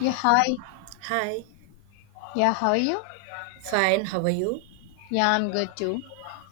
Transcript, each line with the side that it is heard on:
left: Yeah, hi.
right: Hi,
left: Yeah, how are you?
right: fine, how are you?
left: Yeah, I'm good too.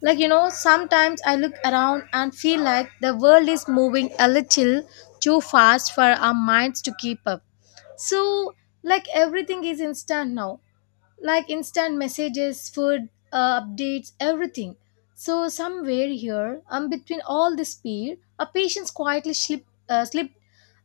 left: Sometimes I look around and feel like the world is moving a little too fast for our minds to keep up. So, like, everything is instant now. Like instant messages, food updates, everything. So somewhere here, between all the speed, our patience quietly slipped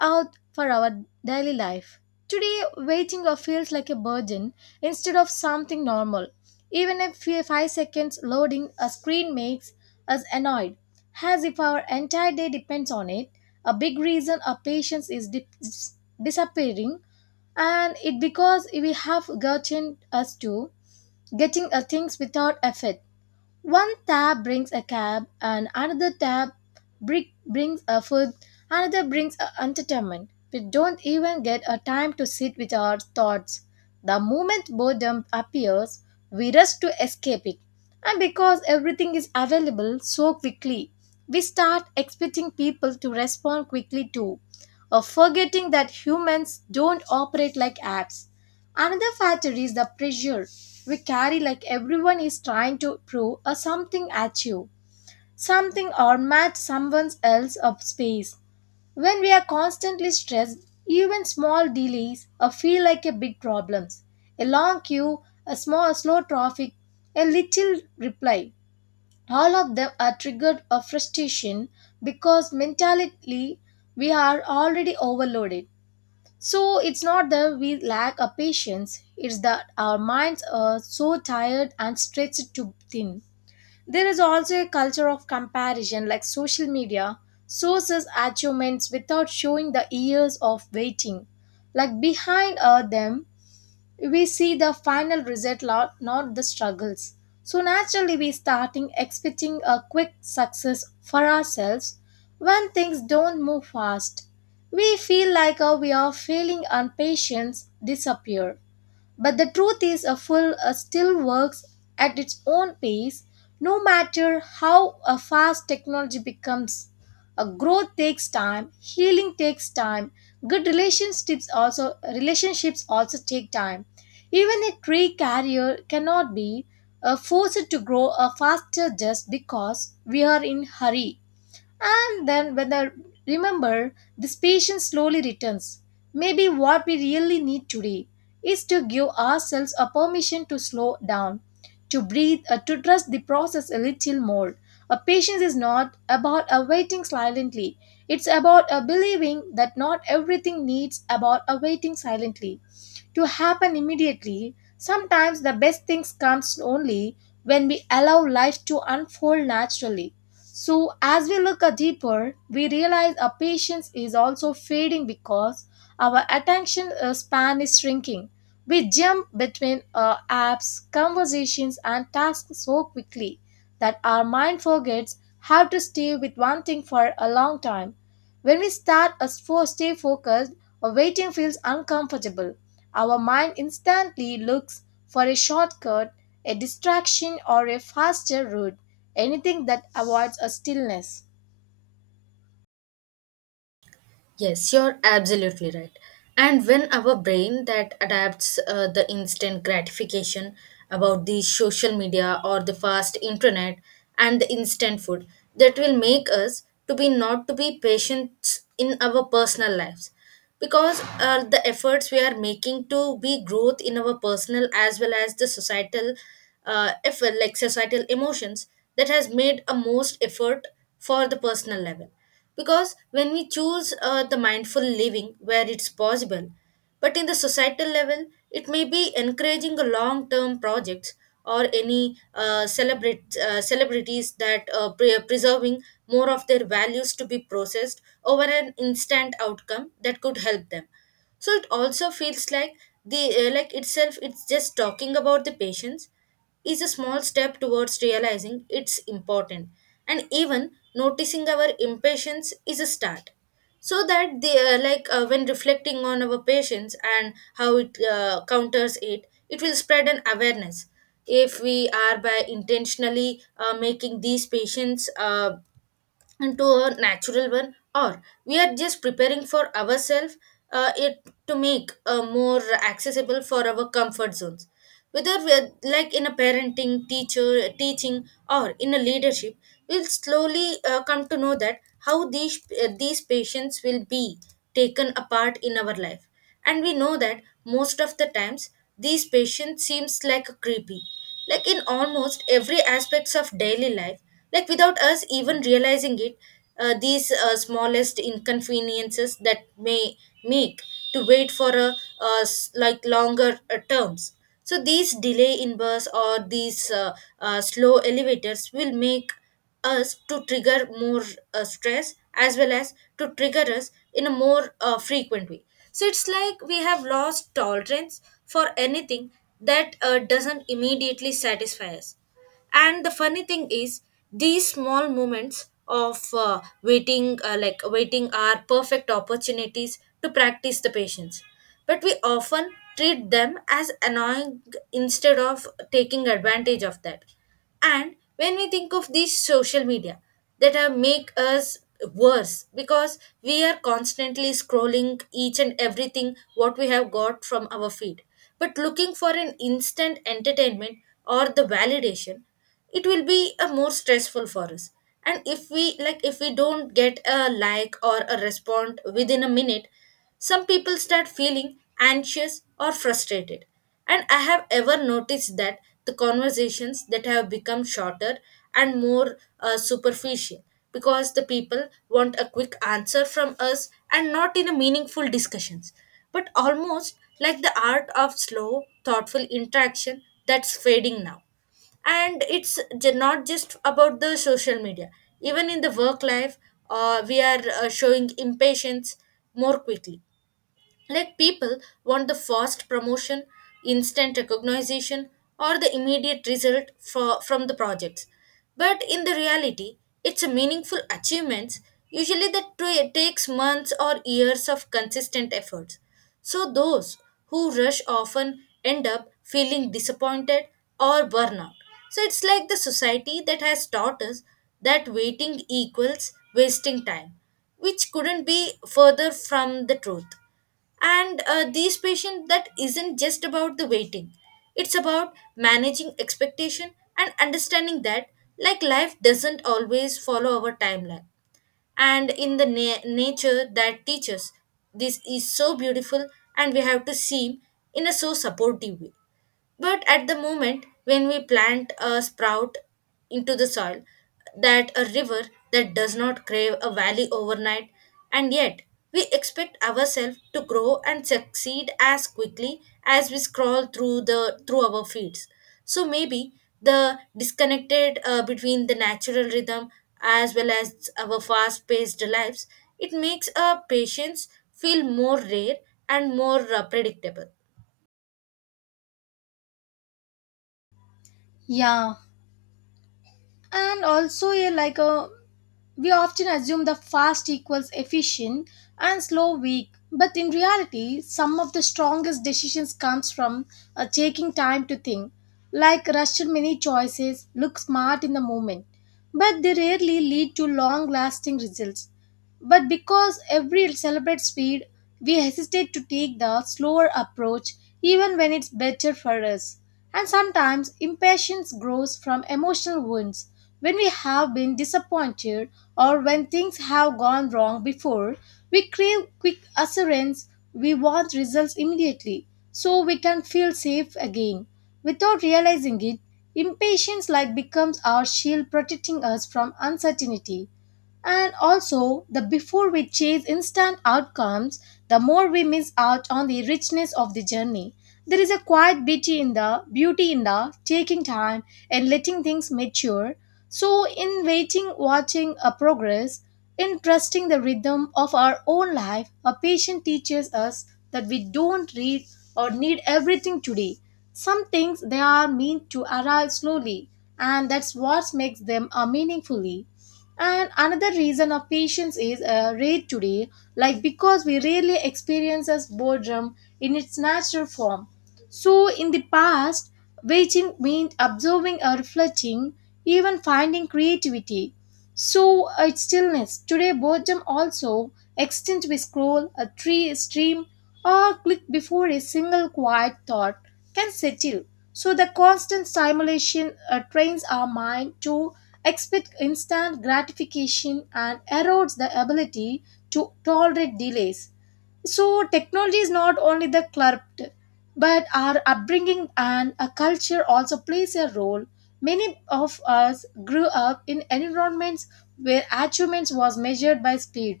left: out for our daily life. Today, waiting feels like a burden instead of something normal. Even if 5 seconds loading a screen makes us annoyed, as if our entire day depends on it. A big reason our patience is disappearing and it because we have gotten us to getting things without effort, one tab brings a cab, and another tab brings a food, another brings a entertainment. We don't even get a time to sit with our thoughts. The moment boredom appears, we rush to escape it. And because everything is available so quickly, we start expecting people to respond quickly too, or forgetting that humans don't operate like apps. Another factor is the pressure we carry, like everyone is trying to prove a something at you, something or match someone else of space. When we are constantly stressed, even small delays feel like a big problems. A long queue, a small slow traffic, a little reply. All of them are triggered of frustration because mentally we are already overloaded. So it's not that we lack a patience, it's that our minds are so tired and stretched too thin. There is also a culture of comparison, like social media sources achievements without showing the years of waiting. Like behind are them we see the final result lot, not the struggles, so naturally we starting expecting a quick success for ourselves. When things don't move fast we feel like we are failing and patience disappear. But the truth is, a full still works at its own pace, no matter how fast technology becomes. A growth takes time, healing takes time, good relationships also take time. Even a tree carrier cannot be forced to grow faster just because we are in hurry. And then, when I remember, this patience slowly returns. Maybe what we really need today is to give ourselves a permission to slow down, to breathe, to trust the process a little more. A patience is not about awaiting silently. It's about a believing that not everything needs about awaiting silently to happen immediately. Sometimes the best things comes only when we allow life to unfold naturally. So as we look a deeper, we realize our patience is also fading because our attention span is shrinking. We jump between apps, conversations, and tasks so quickly that our mind forgets how to stay with one thing for a long time. When we start as for stay focused, or waiting feels uncomfortable. Our mind instantly looks for a shortcut, a distraction, or a faster route, anything that avoids a stillness.
right: Yes, you're absolutely right. And when our brain that adapts the instant gratification about the social media or the fast internet and the instant food, that will make us to be not to be patient in our personal lives. Because the efforts we are making to be growth in our personal as well as the societal, if like societal emotions that has made a most effort for the personal level, because when we choose the mindful living where it's possible, but in the societal level, it may be encouraging a long-term projects or any celebrate celebrities that preserving more of their values to be processed over an instant outcome that could help them. So it also feels like the like itself, it's just talking about the patience is a small step towards realizing it's important, and even noticing our impatience is a start. So that they like when reflecting on our patients and how it counters it, it will spread an awareness if we are by intentionally making these patients into a natural one, or we are just preparing for ourselves it to make more accessible for our comfort zones, whether we are like in a parenting teacher teaching or in a leadership. We'll slowly come to know that how these patients will be taken apart in our life. And we know that most of the times these patients seems like a creepy, like in almost every aspects of daily life, like without us even realizing it, these smallest inconveniences that may make to wait for a like longer terms. So these delay in bus or these slow elevators will make us to trigger more stress as well as to trigger us in a more frequent way. So it's like we have lost tolerance for anything that doesn't immediately satisfy us. And the funny thing is, these small moments of waiting, like waiting, are perfect opportunities to practice the patience. But we often treat them as annoying instead of taking advantage of that. And when we think of these social media that are make us worse because we are constantly scrolling each and everything what we have got from our feed, but looking for an instant entertainment or the validation, it will be a more stressful for us. And if we like, if we don't get a like or a respond within a minute, some people start feeling anxious or frustrated. And I have ever noticed that the conversations that have become shorter and more superficial, because the people want a quick answer from us and not in a meaningful discussions, but almost like the art of slow, thoughtful interaction that's fading now. And not just about the social media, even in the work life, we are showing impatience more quickly, like people want the fast promotion, instant recognition, or the immediate result for, from the projects. But in the reality, it's a meaningful achievements usually that takes months or years of consistent efforts. So those who rush often end up feeling disappointed or burnout. So it's like the society that has taught us that waiting equals wasting time, which couldn't be further from the truth. And these patients that isn't just about the waiting, it's about managing expectation and understanding that like life doesn't always follow our timeline. And nature that teaches this is so beautiful, and we have to see in a so supportive way, but at the moment when we plant a sprout into the soil, that a river that does not crave a valley overnight, and yet we expect ourselves to grow and succeed as quickly as we scroll through our feeds. So maybe the disconnected between the natural rhythm as well as our fast-paced lives, it makes our patience feel more rare and more predictable.
left: Yeah, and also a like a we often assume the fast equals efficient and slow weak, but in reality, some of the strongest decisions comes from taking time to think, like rushed many choices, look smart in the moment, but they rarely lead to long-lasting results. But because every celebrates speed, we hesitate to take the slower approach even when it's better for us. And sometimes impatience grows from emotional wounds when we have been disappointed or when things have gone wrong before. We crave quick assurance, we want results immediately so we can feel safe again. Without realizing it, impatience like becomes our shield protecting us from uncertainty. And also, the before we chase instant outcomes, the more we miss out on the richness of the journey. There is a quiet beauty in the taking time and letting things mature. So in waiting, watching a progress, in trusting the rhythm of our own life, a patient teaches us that we don't read or need everything today. Some things they are meant to arrive slowly, and that's what makes them a meaningfully. And another reason of patience is rare today, like because we rarely experience as boredom in its natural form. So in the past, waiting meant observing or reflecting, even finding creativity. So it's stillness. Today, boredom also extends we scroll, a tree, stream, or click before a single quiet thought can settle. So the constant stimulation trains our mind to expect instant gratification and erodes the ability to tolerate delays. So, technology is not only the corrupt, but our upbringing and a culture also plays a role. Many of us grew up in environments where achievements was measured by speed,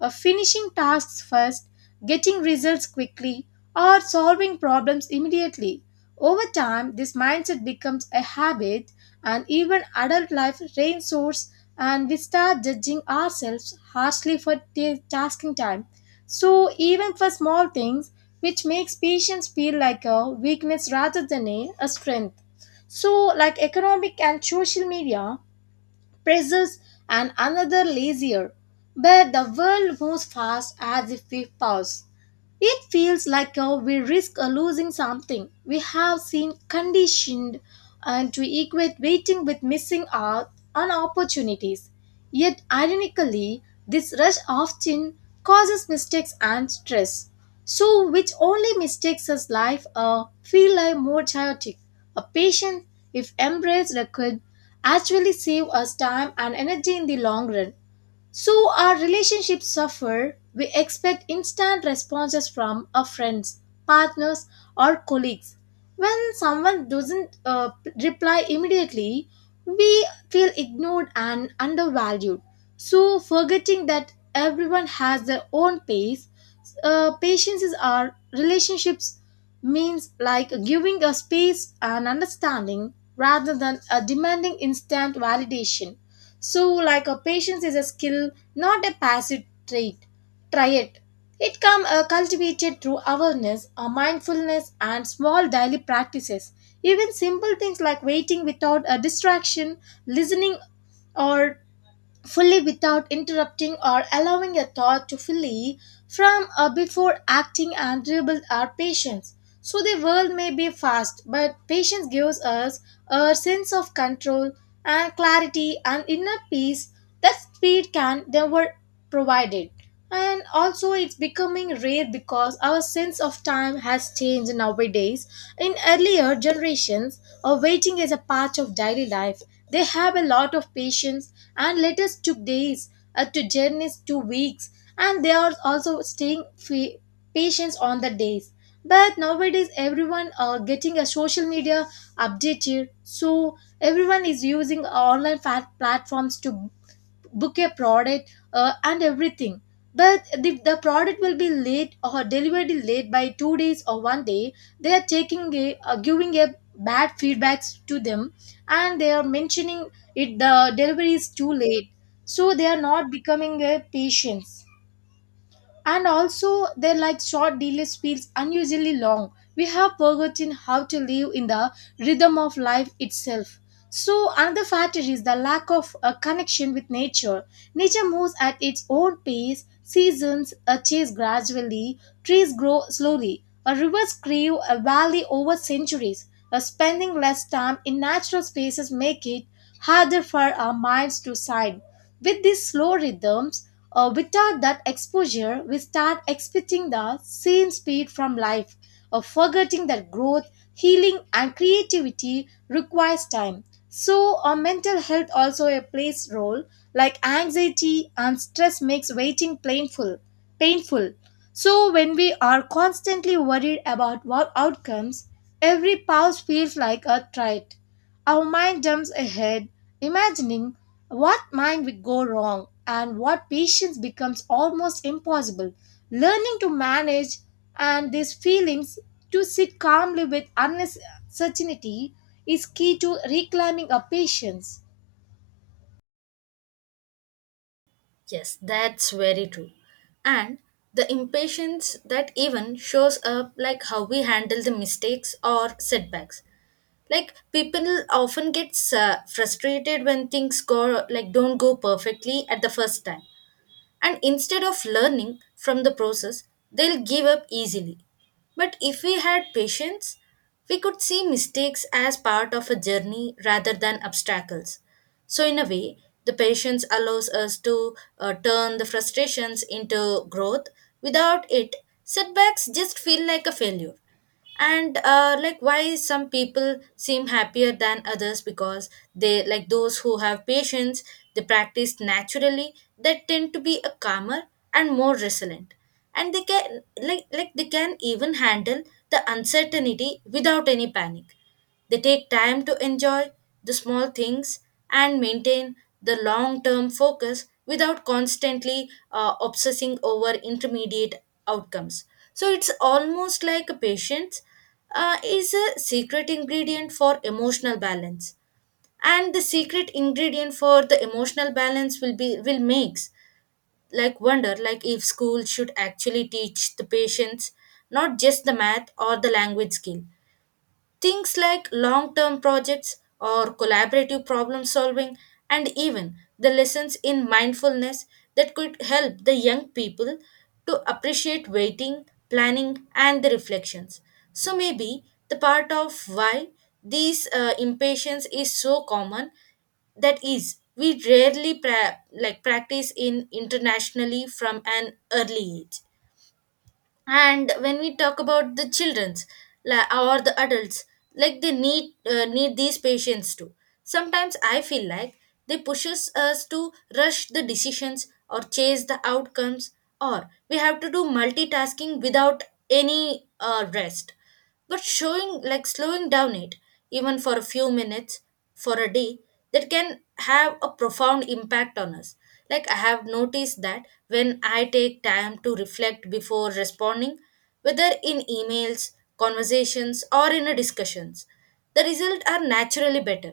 left: finishing tasks first, getting results quickly, or solving problems immediately. Over time, this mindset becomes a habit, and even adult life rain, and we start judging ourselves harshly for tasking time. So, even for small things, which makes patience feel like a weakness rather than a strength. So, like economic and social media, pressures and another lazier. But the world moves fast as if we pause. It feels like we risk losing something. We have seen conditioned and to equate waiting with missing out on opportunities. Yet, ironically, this rush often causes mistakes and stress. So, which only mistakes us life a feel like more chaotic. A patient, if embraced, could actually save us time and energy in the long run. So our relationships suffer. We expect instant responses from our friends, partners, or colleagues. When someone doesn't reply immediately, we feel ignored and undervalued. So forgetting that everyone has their own pace, patience is our relationships means like giving a space and understanding rather than a demanding instant validation. So, like a patience is a skill, not a passive trait. Try it. It can cultivated through awareness, mindfulness, and small daily practices. Even simple things like waiting without a distraction, listening or fully without interrupting or allowing a thought to fully from before acting and rebuild our patience. So the world may be fast, but patience gives us a sense of control and clarity and inner peace that speed can never provide it. And also, it's becoming rare because our sense of time has changed nowadays. In earlier generations, waiting is a part of daily life. They have a lot of patience, and letters took days, to journeys to weeks, and they are also staying patient on the days. But nowadays everyone are getting a social media updated, so everyone is using online platforms to book a product and everything. But if the product will be late or delivered late by 2 days or one day, they are taking a giving a bad feedbacks to them, and they are mentioning it the delivery is too late, so they are not becoming a patience. And also their like short delays feels unusually long. We have forgotten how to live in the rhythm of life itself. So another factor is the lack of a connection with nature. Nature moves at its own pace, seasons change gradually, trees grow slowly, a river's crave a valley over centuries. A spending less time in natural spaces make it harder for our minds to side with these slow rhythms. Without that exposure, we start expecting the same speed from life, forgetting that growth, healing, and creativity requires time. So, our mental health also a plays role, like anxiety and stress makes waiting painful. Painful, so, when we are constantly worried about what outcomes, every pause feels like a threat. Our mind jumps ahead, imagining what might we go wrong, and what patience becomes almost impossible. Learning to manage and these feelings to sit calmly with uncertainty is key to reclaiming our patience.
right: Yes, that's very true. And the impatience that even shows up like how we handle the mistakes or setbacks. Like people often get frustrated when things go like don't go perfectly at the first time, and instead of learning from the process, they'll give up easily. But if we had patience, we could see mistakes as part of a journey rather than obstacles. So, in a way, the patience allows us to turn the frustrations into growth. Without it, setbacks just feel like a failure. And like why some people seem happier than others, because they like those who have patience, they practice naturally, they tend to be a calmer and more resilient, and they can like they can even handle the uncertainty without any panic. They take time to enjoy the small things and maintain the long term focus without constantly obsessing over intermediate outcomes. So it's almost like a patience is a secret ingredient for emotional balance. And the secret ingredient for the emotional balance will be will makes like wonder, like if school should actually teach the patients, not just the math or the language skill. Things like long term projects or collaborative problem solving, and even the lessons in mindfulness that could help the young people to appreciate waiting, planning, and the reflections. So, maybe the part of why this impatience is so common that is we like practice in internationally from an early age. And when we talk about the children's, like, or the adults, like they need need these patients too. Sometimes I feel like they pushes us to rush the decisions or chase the outcomes, or we have to do multitasking without any rest. But showing like slowing down it, even for a few minutes for a day, that can have a profound impact on us. Like I have noticed that when I take time to reflect before responding, whether in emails, conversations, or in a discussions, the results are naturally better.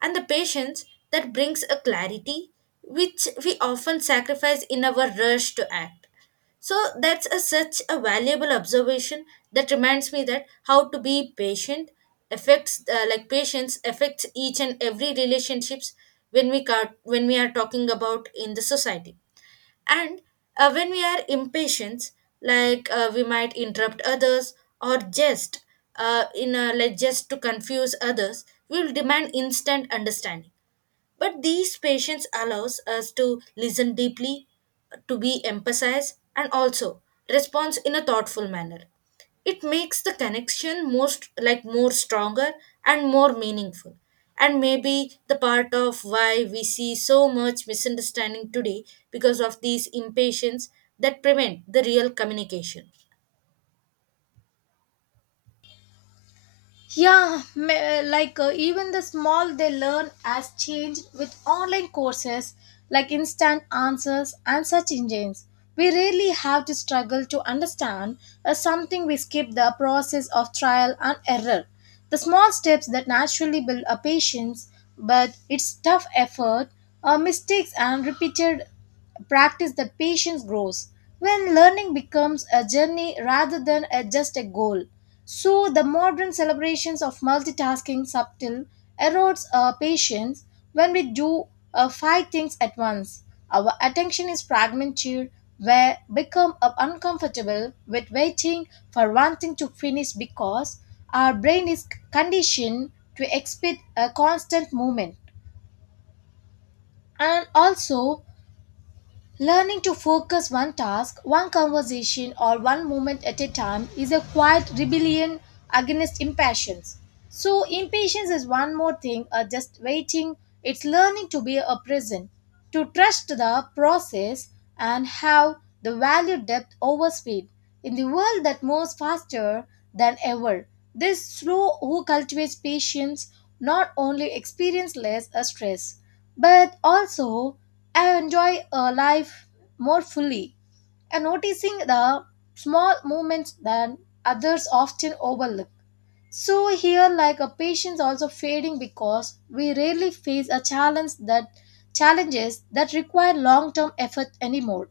right: And the patience that brings a clarity, which we often sacrifice in our rush to act. So that's a, such a valuable observation that reminds me that how to be patient affects like patience affects each and every relationships, when we are talking about in the society. And when we are impatient, like we might interrupt others, or just in a, like just to confuse others, we will demand instant understanding. But these patience allows us to listen deeply, to be emphasized, and also response in a thoughtful manner. It makes the connection most like more stronger and more meaningful. And maybe the part of why we see so much misunderstanding today, because of these impatience that prevent the real communication.
left: Yeah, like even the small they learn has changed with online courses, like instant answers and search engines. We really have to struggle to understand something we skip the process of trial and error. The small steps that naturally build a patience, but it's tough effort, mistakes and repeated practice that patience grows when learning becomes a journey rather than just a goal. So the modern celebrations of multitasking subtle erodes our patience when we do five things at once. Our attention is fragmented where become uncomfortable with waiting for one thing to finish because our brain is conditioned to expect a constant movement. And also, learning to focus one task, one conversation, or one moment at a time is a quiet rebellion against impatience. So, impatience is one more thing, just waiting. It's learning to be a present, to trust the process, and have the value depth over speed. In the world that moves faster than ever, this slow who cultivates patience not only experience less stress but also I enjoy life more fully and noticing the small movements that others often overlook. So here like a patience also fading because we rarely face a challenge that challenges that require long-term effort anymore.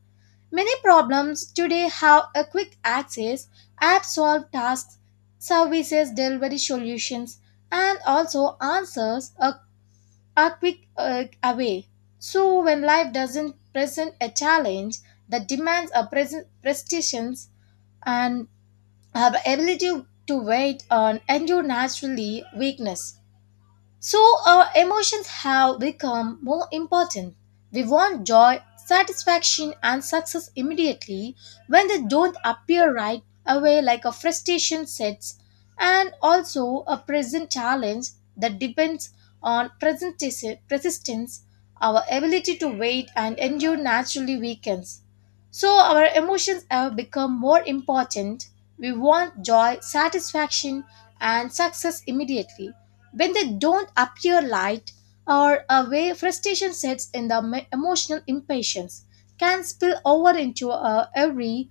left: Many problems today have a quick access, app solve tasks, services delivery solutions, and also answers a quick away. So when life doesn't present a challenge that demands a present prestations and our ability to wait and endure naturally weakness. So our emotions have become more important. We want joy, satisfaction, and success immediately. When they don't appear right away, like a frustration sets, and also a present challenge that depends on present persistence, our ability to wait and endure naturally weakens. So our emotions have become more important. We want joy, satisfaction, and success immediately. When they don't appear light or away, frustration sets in emotional impatience can spill over into every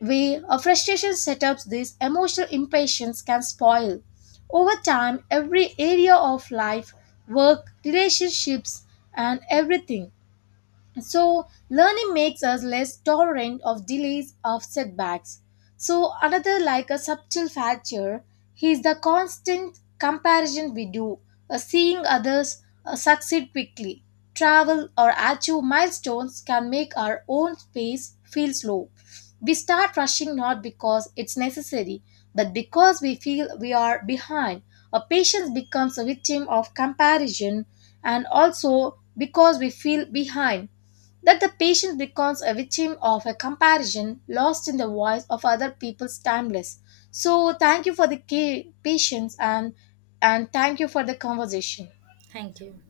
left: way a frustration setups this emotional impatience can spoil. Over time, every area of life, work, relationships, and everything. So, learning makes us less tolerant of delays, of setbacks. So, another like a subtle factor is the constant comparison we do, seeing others succeed quickly, travel, or achieve milestones can make our own pace feel slow. We start rushing not because it's necessary, but because we feel we are behind. A patient becomes a victim of comparison, and also because we feel behind that the patient becomes a victim of a comparison lost in the voice of other people's timeless. So, thank you for the patience and thank you for the conversation.
right: Thank you.